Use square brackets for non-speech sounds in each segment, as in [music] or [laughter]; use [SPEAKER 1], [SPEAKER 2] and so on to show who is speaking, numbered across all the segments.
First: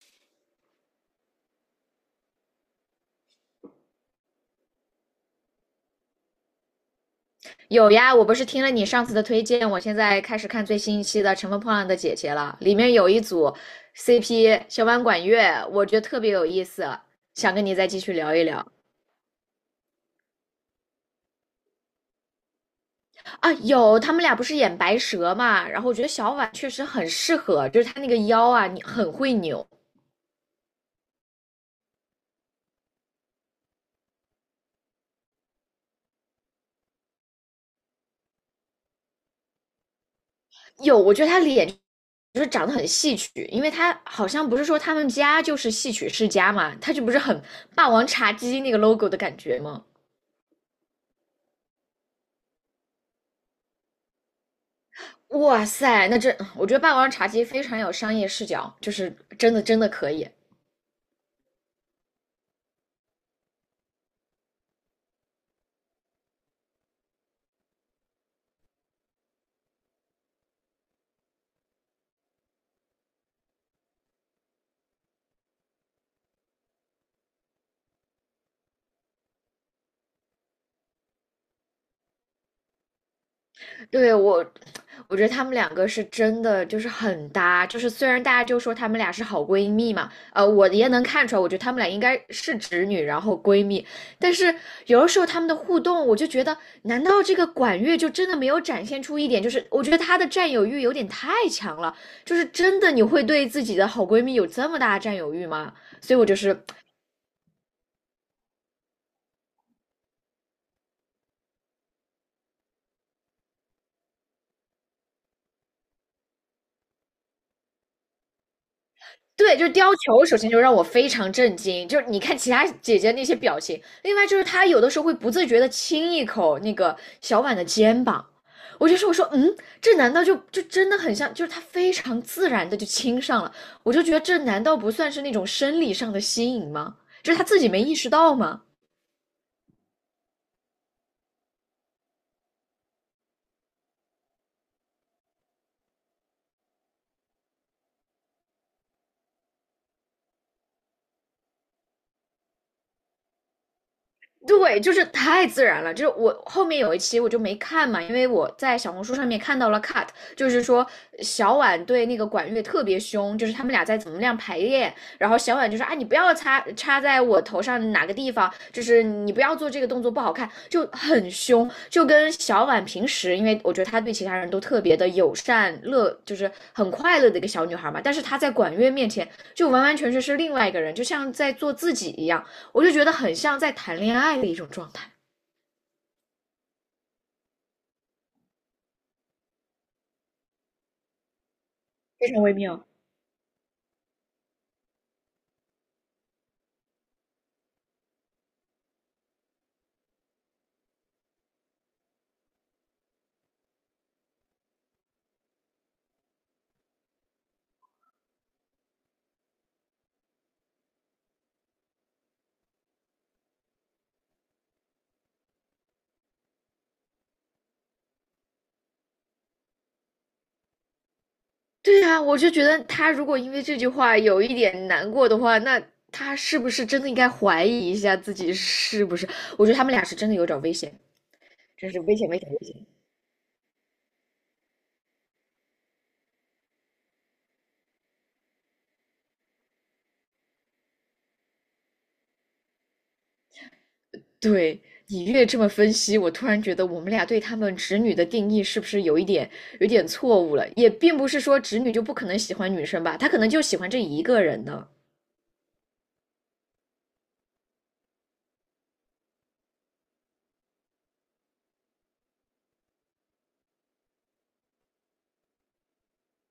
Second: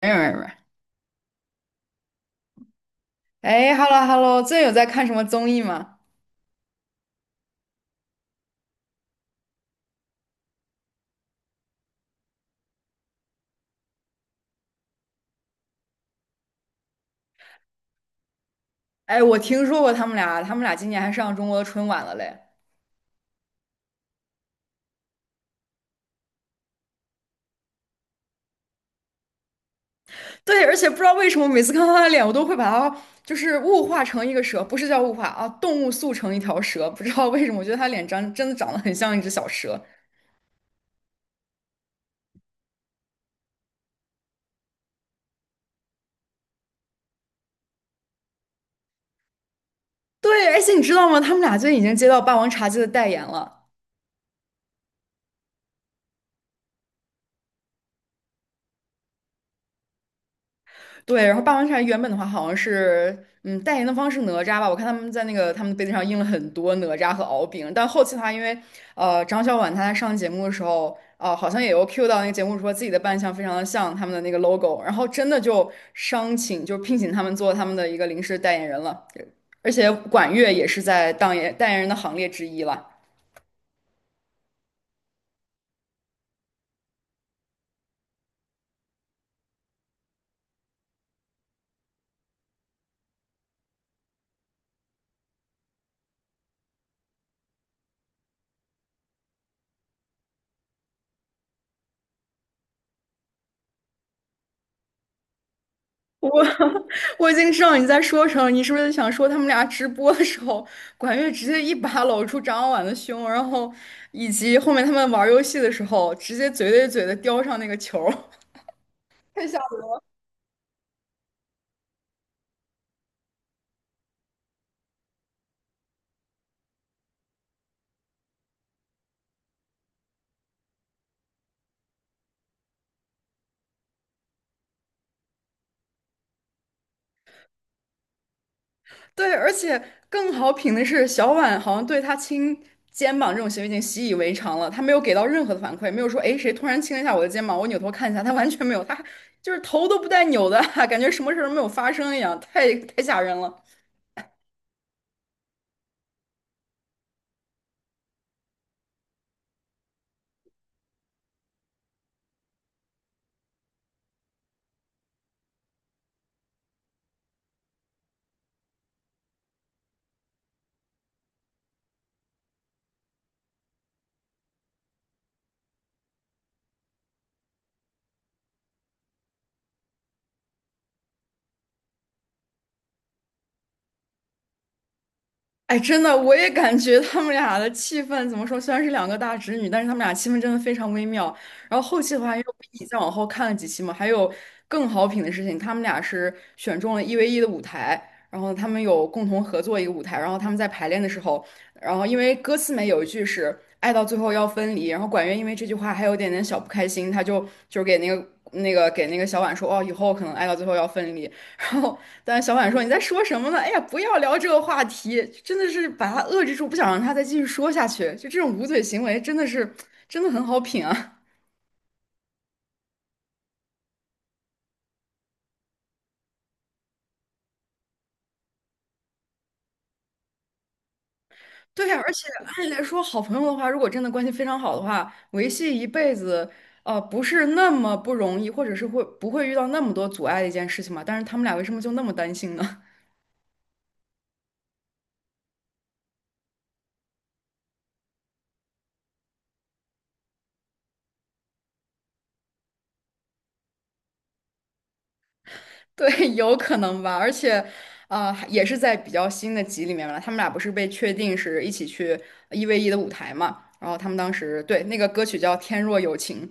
[SPEAKER 1] 没有没有没有，哎，hello hello，最近有在看什么综艺吗？
[SPEAKER 2] 有呀，我不是听了你上次的推荐，我现在开始看最新一期的《乘风破浪的姐姐》了，里面有一组 CP 小婉管乐，我觉得特别有意思，想跟你再继续聊一聊
[SPEAKER 1] 哎，我听说过他们俩今年还上中国的春晚了嘞。
[SPEAKER 2] 啊。有，他们俩不是演白蛇嘛，然后我觉得小婉确实很适合，就是她那个腰啊，你很会扭。
[SPEAKER 1] 对，而且不知道为什么，每次看到他的脸，我都会把他就是物化成一个蛇，不是叫物化啊，动物塑成一条蛇。不知道为什么，我觉得他脸长真的长得很像一只小蛇。
[SPEAKER 2] 有，我觉得她脸就是长得很戏曲，因为她好像不是说他们家就是戏曲世家嘛，她就不是很霸王茶姬那个 logo 的感觉吗？
[SPEAKER 1] 对，而且你知道吗？他们俩最近已经接到《霸王茶姬》的代言了。
[SPEAKER 2] 哇塞，那这我觉得霸王茶姬非常有商业视角，就是真的真的可以。
[SPEAKER 1] 对，然后霸王茶原本的话好像是，代言的方是哪吒吧？我看他们在那个他们的杯子上印了很多哪吒和敖丙，但后期的话，因为张小婉她在上节目的时候，好像也有 cue 到那个节目说自己的扮相非常的像他们的那个 logo，然后真的就聘请他们做他们的一个临时代言人了，而且管乐也是在当演代言人的行列之一了。
[SPEAKER 2] 对，我觉得他们两个是真的就是很搭，就是虽然大家就说他们俩是好闺蜜嘛，我也能看出来，我觉得他们俩应该是直女，然后闺蜜，但是有的时候他们的互动，我就觉得，难道这个管乐就真的没有展现出一点，就是我觉得她的占有欲有点太强了，就是真的你会对自己的好闺蜜有这么大的占有欲吗？所以我就
[SPEAKER 1] 我
[SPEAKER 2] 是
[SPEAKER 1] [laughs] 我已经知道你在说什么，你是不是想说他们俩直播的时候，管乐直接一把搂住张婉的胸，然后以及后面他们玩游戏的时候，直接嘴对嘴的叼上那个球儿 [laughs] 太
[SPEAKER 2] 对，
[SPEAKER 1] 吓
[SPEAKER 2] 就是
[SPEAKER 1] 人
[SPEAKER 2] 貂
[SPEAKER 1] 了。
[SPEAKER 2] 裘，首先就让我非常震惊。就是你看其他姐姐那些表情，另外就是她有的时候会不自觉的亲一口那个小婉的肩膀，我说这难道就真的很像？就是她非常自然的就亲上了，我就觉得这难道不算是那种生理上的吸引吗？就是她自己没意识到吗？
[SPEAKER 1] 对，而且更好品的是，小婉好像对他亲肩膀这种行为已经习以为常了，他没有给到任何的反馈，没有说诶谁突然亲了一下我的肩膀，我扭头看一下，他完全没有，他就是头都不带扭的啊，[laughs] 感觉什么事儿都没有发生一样，太吓人了。
[SPEAKER 2] 对，就是太自然了。就是我后面有一期我就没看嘛，因为我在小红书上面看到了 cut，就是说小婉对那个管乐特别凶，就是他们俩在怎么样排练，然后小婉就说啊，你不要插在我头上哪个地方，就是你不要做这个动作不好看，就很凶，就跟小婉平时，因为我觉得她对其他人都特别的友善乐，就是很快乐的一个小女孩嘛，但是她在管乐面前就完完全全是另外一个人，就像在做自己一样。我就觉得很像在谈恋爱的一种状态。
[SPEAKER 1] 哎，真的，我也感觉他们俩的气氛怎么说？虽然是两个大侄女，但是他们俩气氛真的非常微妙。然后后期的
[SPEAKER 2] 非
[SPEAKER 1] 话，因
[SPEAKER 2] 常
[SPEAKER 1] 为
[SPEAKER 2] 微
[SPEAKER 1] 我一起
[SPEAKER 2] 妙。
[SPEAKER 1] 再往后看了几期嘛，还有更好品的事情，他们俩是选中了一 v 一的舞台，然后他们有共同合作一个舞台，然后他们在排练的时候，然后因为歌词里面有一句是“爱到最后要分离”，然后管乐因为这句话还有点点小不开心，他就给那个小婉说：“哦，以后可能爱到最后要分离。”然后但小婉说：“你在说什么呢？哎呀，不要聊这个话题，真的是把他遏制住，不想让他再继续说下去。就这种捂嘴行为，真的是真的很好品啊。
[SPEAKER 2] 对啊，我就觉得他如果因为这句话有一点难过的话，那他是不是真的应该怀疑一下自己是不是？我觉得他们俩是真的有点危险，
[SPEAKER 1] [laughs] 对
[SPEAKER 2] 真是
[SPEAKER 1] 呀，而
[SPEAKER 2] 危险，
[SPEAKER 1] 且
[SPEAKER 2] 危险，危
[SPEAKER 1] 按理
[SPEAKER 2] 险。
[SPEAKER 1] 来说，好朋友的话，如果真的关系非常好的话，维系一辈子，不是那么不容易，或者是会不会遇到那么多阻碍的一件事情嘛？但是他们俩为什么就那么担心呢？”
[SPEAKER 2] 对你越这么分析，我突然觉得我们俩对他们直女的定义是不是有一点有点错误了？也并不是说直女就不可能喜欢女生吧，她可能就喜欢这一个人呢。
[SPEAKER 1] [laughs] 对，有可能吧，而且，也是在比较新的集里面了。他们俩不是被确定是一起去一 v 一的舞台嘛，然后他们当时对那个歌曲叫《天若有情》，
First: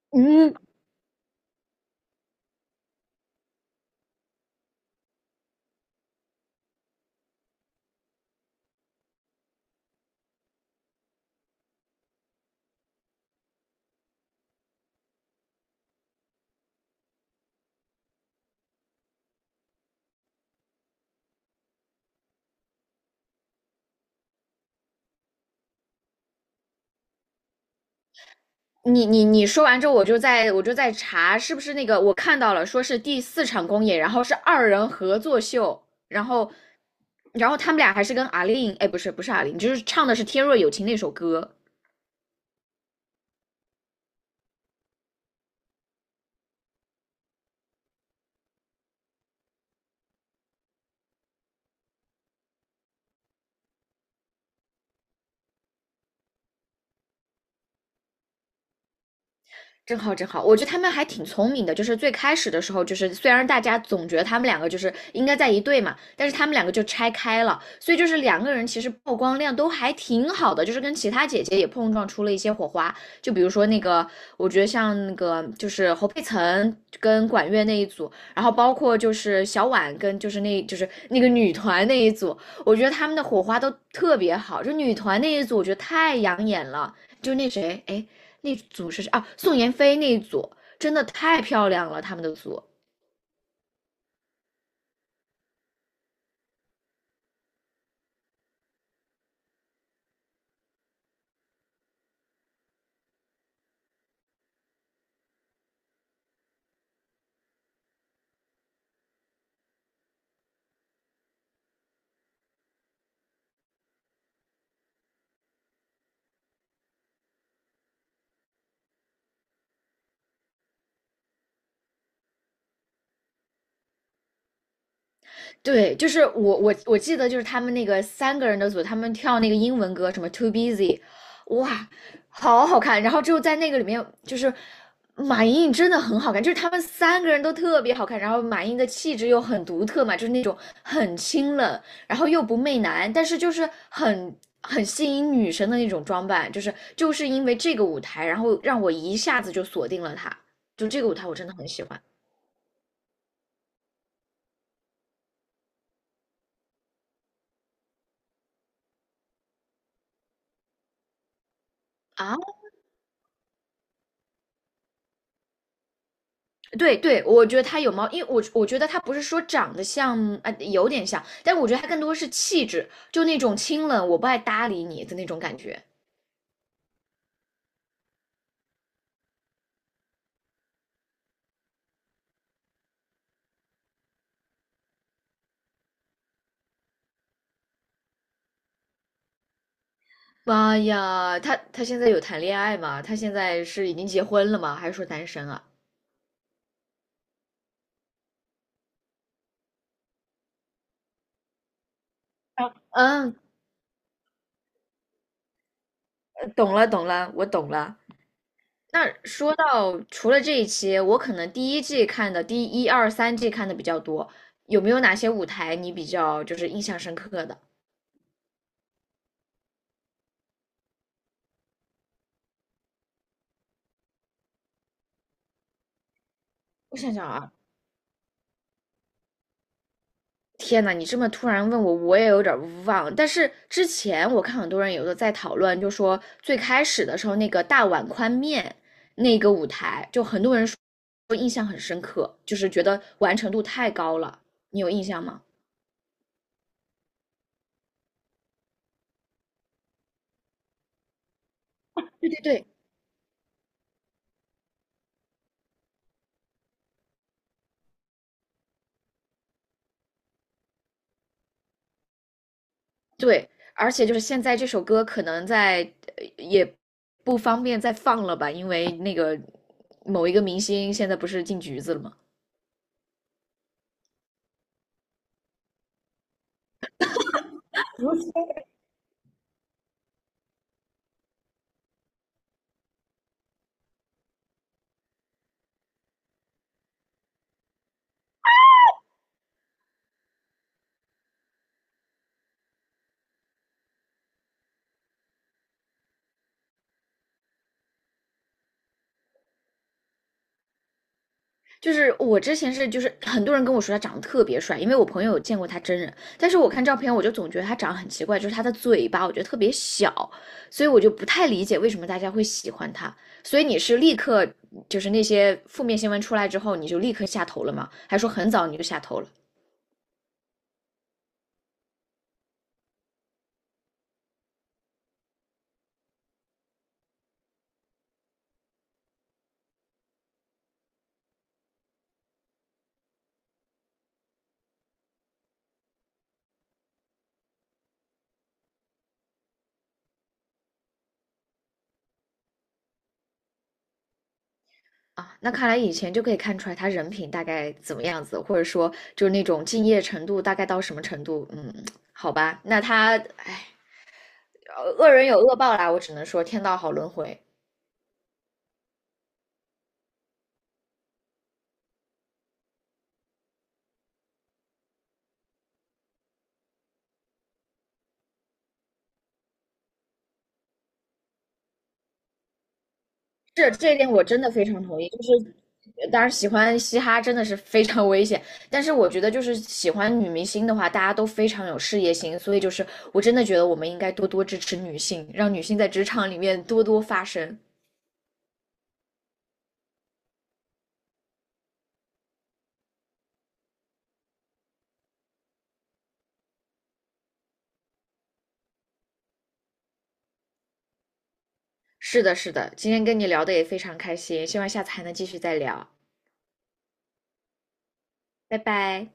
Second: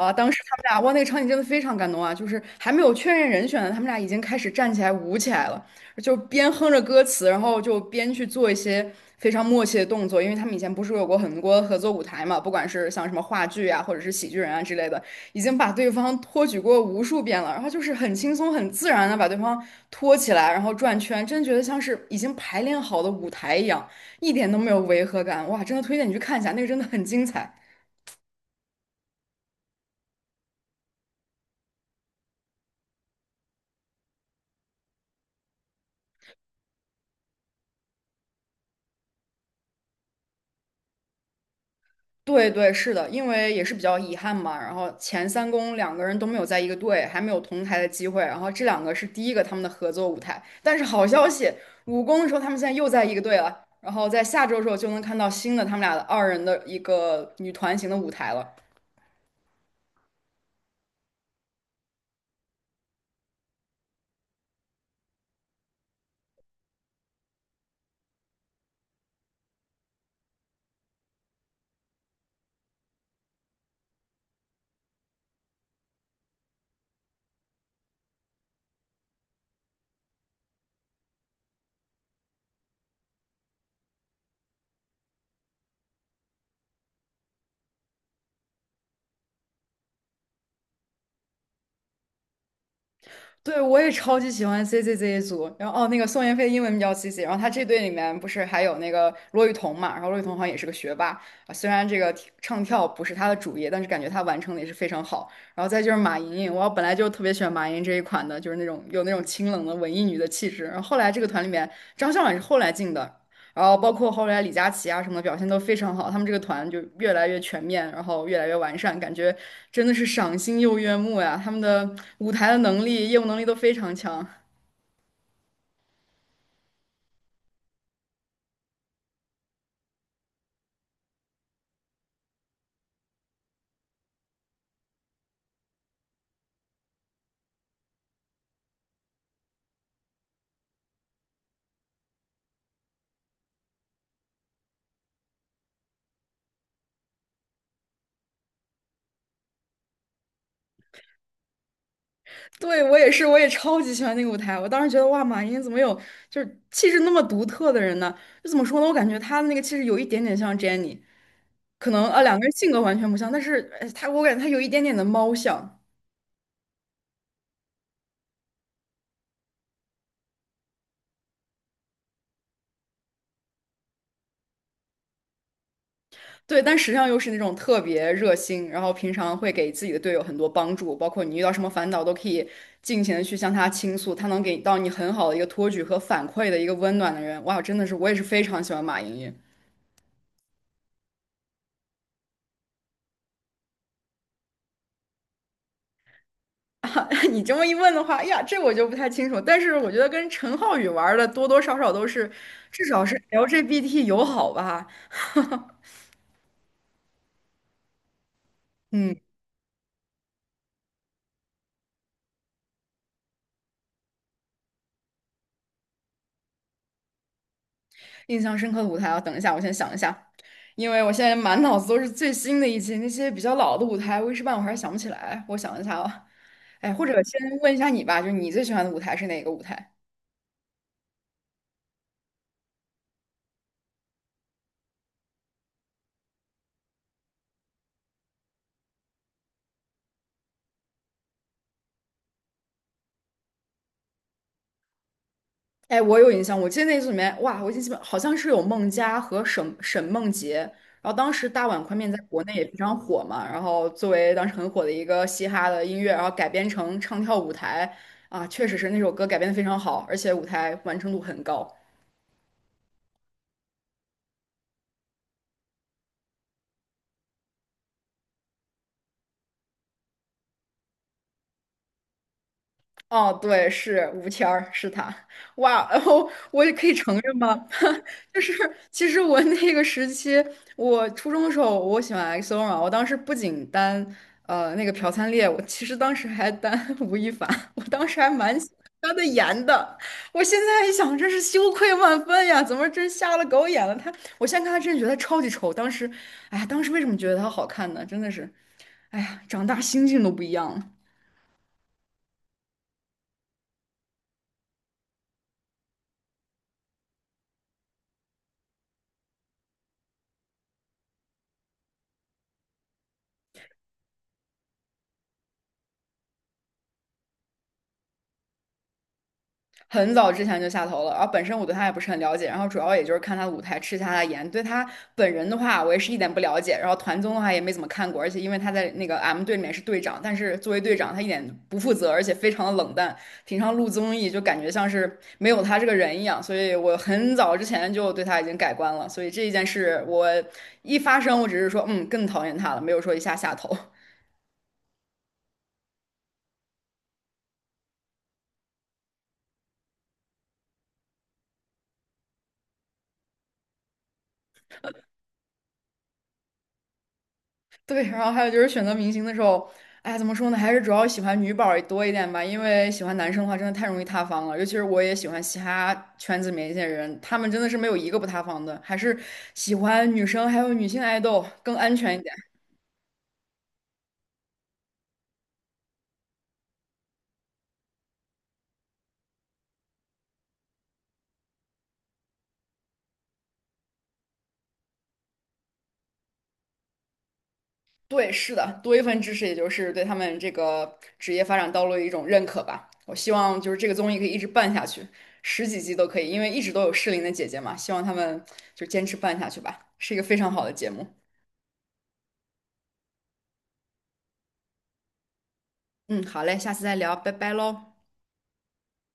[SPEAKER 1] 啊、当时
[SPEAKER 2] 嗯，
[SPEAKER 1] 他们俩哇，那个场景真的非常感动啊，就是还没有确认人选呢，他们俩已经开始站起来舞起来了，就边哼着歌词，然后就边去做一些非常默契的动作，因为他们以前不是有过很多合作舞台嘛，不管是像什么话剧啊，或者是喜剧人啊之类的，已经把对方托举过无数遍了，然后就是很轻松、很自然的把对方托起来，然后转圈，真觉得像是已经排练好的舞台一样，一点都没有违和感。哇，真的推荐你去看一下，那个真的很精彩。
[SPEAKER 2] 你说完之后，我就在查是不是那个我看到了，说是第四场公演，然后是二人合作秀，然后然后他们俩还是跟阿令，哎，不是不是阿令，就是唱的是《天若有情》那首歌。
[SPEAKER 1] 对对，是的，因为也是比较遗憾嘛。然后前三公两个人都没有在一个队，还没有同台的机会。然后这两个是第一个他们的合作舞台。但是好消息，五公的时候他们现在又在一个队了。然后在下周的时候就能看到新的他们俩的二人的一个女团型的舞台了。
[SPEAKER 2] 真好，真好！我觉得他们还挺聪明的，就是最开始的时候，就是虽然大家总觉得他们两个就是应该在一队嘛，但是他们两个就拆开了，所以就是两个人其实曝光量都还挺好的，就是跟其他姐姐也碰撞出了一些火花。就比如说那个，我觉得像那个就是侯佩岑跟管乐那一组，然后包括就是小婉跟就是那个女团那一组，我觉得他们的火花都特别好。就女团那一组，我觉得太养眼了。就那谁，哎，那组是啊，宋妍霏那一组真的太漂亮了，他们的组
[SPEAKER 1] 对，我也超级喜欢 CCZ 组，然后哦，那个宋妍霏英文名叫 CC，然后她这队里面不是还有那个骆玉彤嘛，然后骆玉彤好像也是个学霸啊，虽然这个唱跳不是她的主业，但是感觉她完成的也是非常好。然后再就是马莹莹，我本来就特别喜欢马莹莹这一款的，就是那种有那种清冷的文艺女的气质。然后后来这个团里面张校婉是后来进的，然后包括后来李佳琦啊什么的表现都非常好，他们这个团就越来越全面，然后越来越完善，感觉真的是赏心又悦目呀。他们的舞台的能力、业务能力都非常强。
[SPEAKER 2] 对，就是我记得就是他们那个三个人的组，他们跳那个英文歌，什么 Too Busy，哇，好好看。然后之后在那个里面，就是马莹莹真的很好看，就是他们三个人都特别好看。然后马莹莹的气质又很独特嘛，就是那种很清冷，然后又不媚男，但是就是很吸引女生的那种装扮。就是因为这个舞台，然后让我一下子就锁定了她，就这个舞台我真的很喜欢
[SPEAKER 1] 对，我也是，我也超级喜欢那个舞台。我当时觉得哇，马云怎么有就是气质那么独特的人呢？就怎么说呢？我感觉他的那个气质有一点点像 Jennie，可能啊两
[SPEAKER 2] 啊。
[SPEAKER 1] 个人性格完全不像，但是我感觉他有一点点的猫像。
[SPEAKER 2] 对对，我觉得他有猫，因为我觉得他不是说长得像，啊、有点像，但我觉得他更多是气质，就那种清冷，我不爱搭理你的那种感觉。
[SPEAKER 1] 对，但实际上又是那种特别热心，然后平常会给自己的队友很多帮助，包括你遇到什么烦恼都可以尽情的去向他倾诉，他能给到你很好的一个托举和反馈的一个温暖的人。哇，真的是我也是非常喜欢马莹莹。
[SPEAKER 2] 妈呀，他现在有谈恋爱吗？他现在是已经结婚了吗？还是说单身啊？
[SPEAKER 1] [laughs] 你这么一问的话，哎呀，这我就不太清楚，但是我觉得跟陈浩宇玩的多多少少都是，
[SPEAKER 2] 啊，
[SPEAKER 1] 至少是
[SPEAKER 2] 嗯，
[SPEAKER 1] LGBT 友好吧。[laughs]
[SPEAKER 2] 懂了懂了，我懂了。那
[SPEAKER 1] 嗯。
[SPEAKER 2] 说到除了这一期，我可能第一季看的，第一二三季看的比较多，有没有哪些舞台你比较就是印象深刻的？
[SPEAKER 1] 印象深刻的舞台啊，等一下，我先想一下，因为我现在满脑子都是最新的一期，那些比较老的舞台，我一时半会儿还想不起来。我想一下啊，哎，
[SPEAKER 2] 我
[SPEAKER 1] 或
[SPEAKER 2] 想
[SPEAKER 1] 者
[SPEAKER 2] 想
[SPEAKER 1] 先
[SPEAKER 2] 啊，
[SPEAKER 1] 问一下你吧，就是你最喜欢的舞台是哪个舞台？
[SPEAKER 2] 天呐，你这么突然问我，我也有点儿忘。但是之前我看很多人有的在讨论，就说最开始的时候那个大碗宽面那个舞台，就很多人说印象很深刻，就是觉得完成度太高了。你有印象吗？
[SPEAKER 1] 哎，我有印象，我记得那组里面，哇，我已经记不，好像是有孟佳和沈梦洁，然后当时大碗宽面在
[SPEAKER 2] 对对
[SPEAKER 1] 国内也
[SPEAKER 2] 对，
[SPEAKER 1] 非常火嘛，然后作为当时很火的一个嘻哈的音乐，然后改编成唱跳舞台，啊，确实是那首歌改编的非常好，而且舞台完成度很高。
[SPEAKER 2] 对，而且就是现在这首歌可能在也不方便再放了吧，因为那个某一个明星现在不是进局子了吗？
[SPEAKER 1] 哦，对，是吴谦儿，是他。哇，然后我也可以承认吗？[laughs] 就是其实我那个时期，我初中的时候，我喜欢 XO 嘛，我当时不仅单那个朴灿烈，我其实当时还单 [laughs] 吴亦凡，我当时还蛮喜欢他的颜的。我现在一想，真是羞愧万分呀！怎么真瞎了狗眼了？他，我现在看他真的觉得他超级丑。当时，哎呀，当时为什么觉得他好看呢？真的是，哎呀，长大心境都不一样了。
[SPEAKER 2] 就是我之前是，就是很多人跟我说他长得特别帅，因为我朋友有见过他真人，但是我看照片我就总觉得他长得很奇怪，就是他的嘴巴我觉得特别小，所以我就不太理解为什么大家会喜欢他。所以你是立刻就是那些负面新闻出来之后，你就立刻下头了吗？还说很早你就下头了
[SPEAKER 1] 很早之前就下头了，然后本身我对他也不是很了解，然后主要也就是看他的舞台吃一下他的颜，对他本人的话我也是一点不了解，然后团综的话也没怎么看过，而且因为他在那个 M 队里面是队长，但是作为队长他一点不负责，而且非常的冷淡，平常录综艺就感觉像是没有他这个人一样，所以我很早之前就对他已经改观了，所以这一件事我一发生我只是说更讨厌他了，没有说一下下头。
[SPEAKER 2] 啊？那看来以前就可以看出来他人品大概怎么样子，或者说就是那种敬业程度大概到什么程度？嗯，好吧，那他，哎，恶人有恶报啦，我只能说天道好轮回。
[SPEAKER 1] 对，然后还有就是选择明星的时候，哎，怎么说呢？还是主要喜欢女宝儿多一点吧，因为喜欢男生的话，真的太容易塌房了。尤其是我也喜欢其他圈子里面一些人，他们真的是没有一个不塌房的。还是喜欢女生，还有女性爱豆更安全一点。
[SPEAKER 2] 是这一点我真的非常同意，就是当然喜欢嘻哈真的是非常危险，但是我觉得就是喜欢女明星的话，大家都非常有事业心，所以就是我真的觉得我们应该多多支持女性，让女性在职场里面多多发声。
[SPEAKER 1] 对，是的，多一份支持，也就是对他们这个职业发展道路的一种认可吧。我希望就是这个综艺可以一直办下去，十几集都可以，因为一直都有适龄的姐姐嘛，希望她们就坚持办下去吧，是一个非常好的节目。
[SPEAKER 2] 是的，是的，今天跟你聊的也非常开心，希望下次还能继续再聊，
[SPEAKER 1] 嗯，好嘞，下次再聊，拜拜喽。
[SPEAKER 2] 拜拜。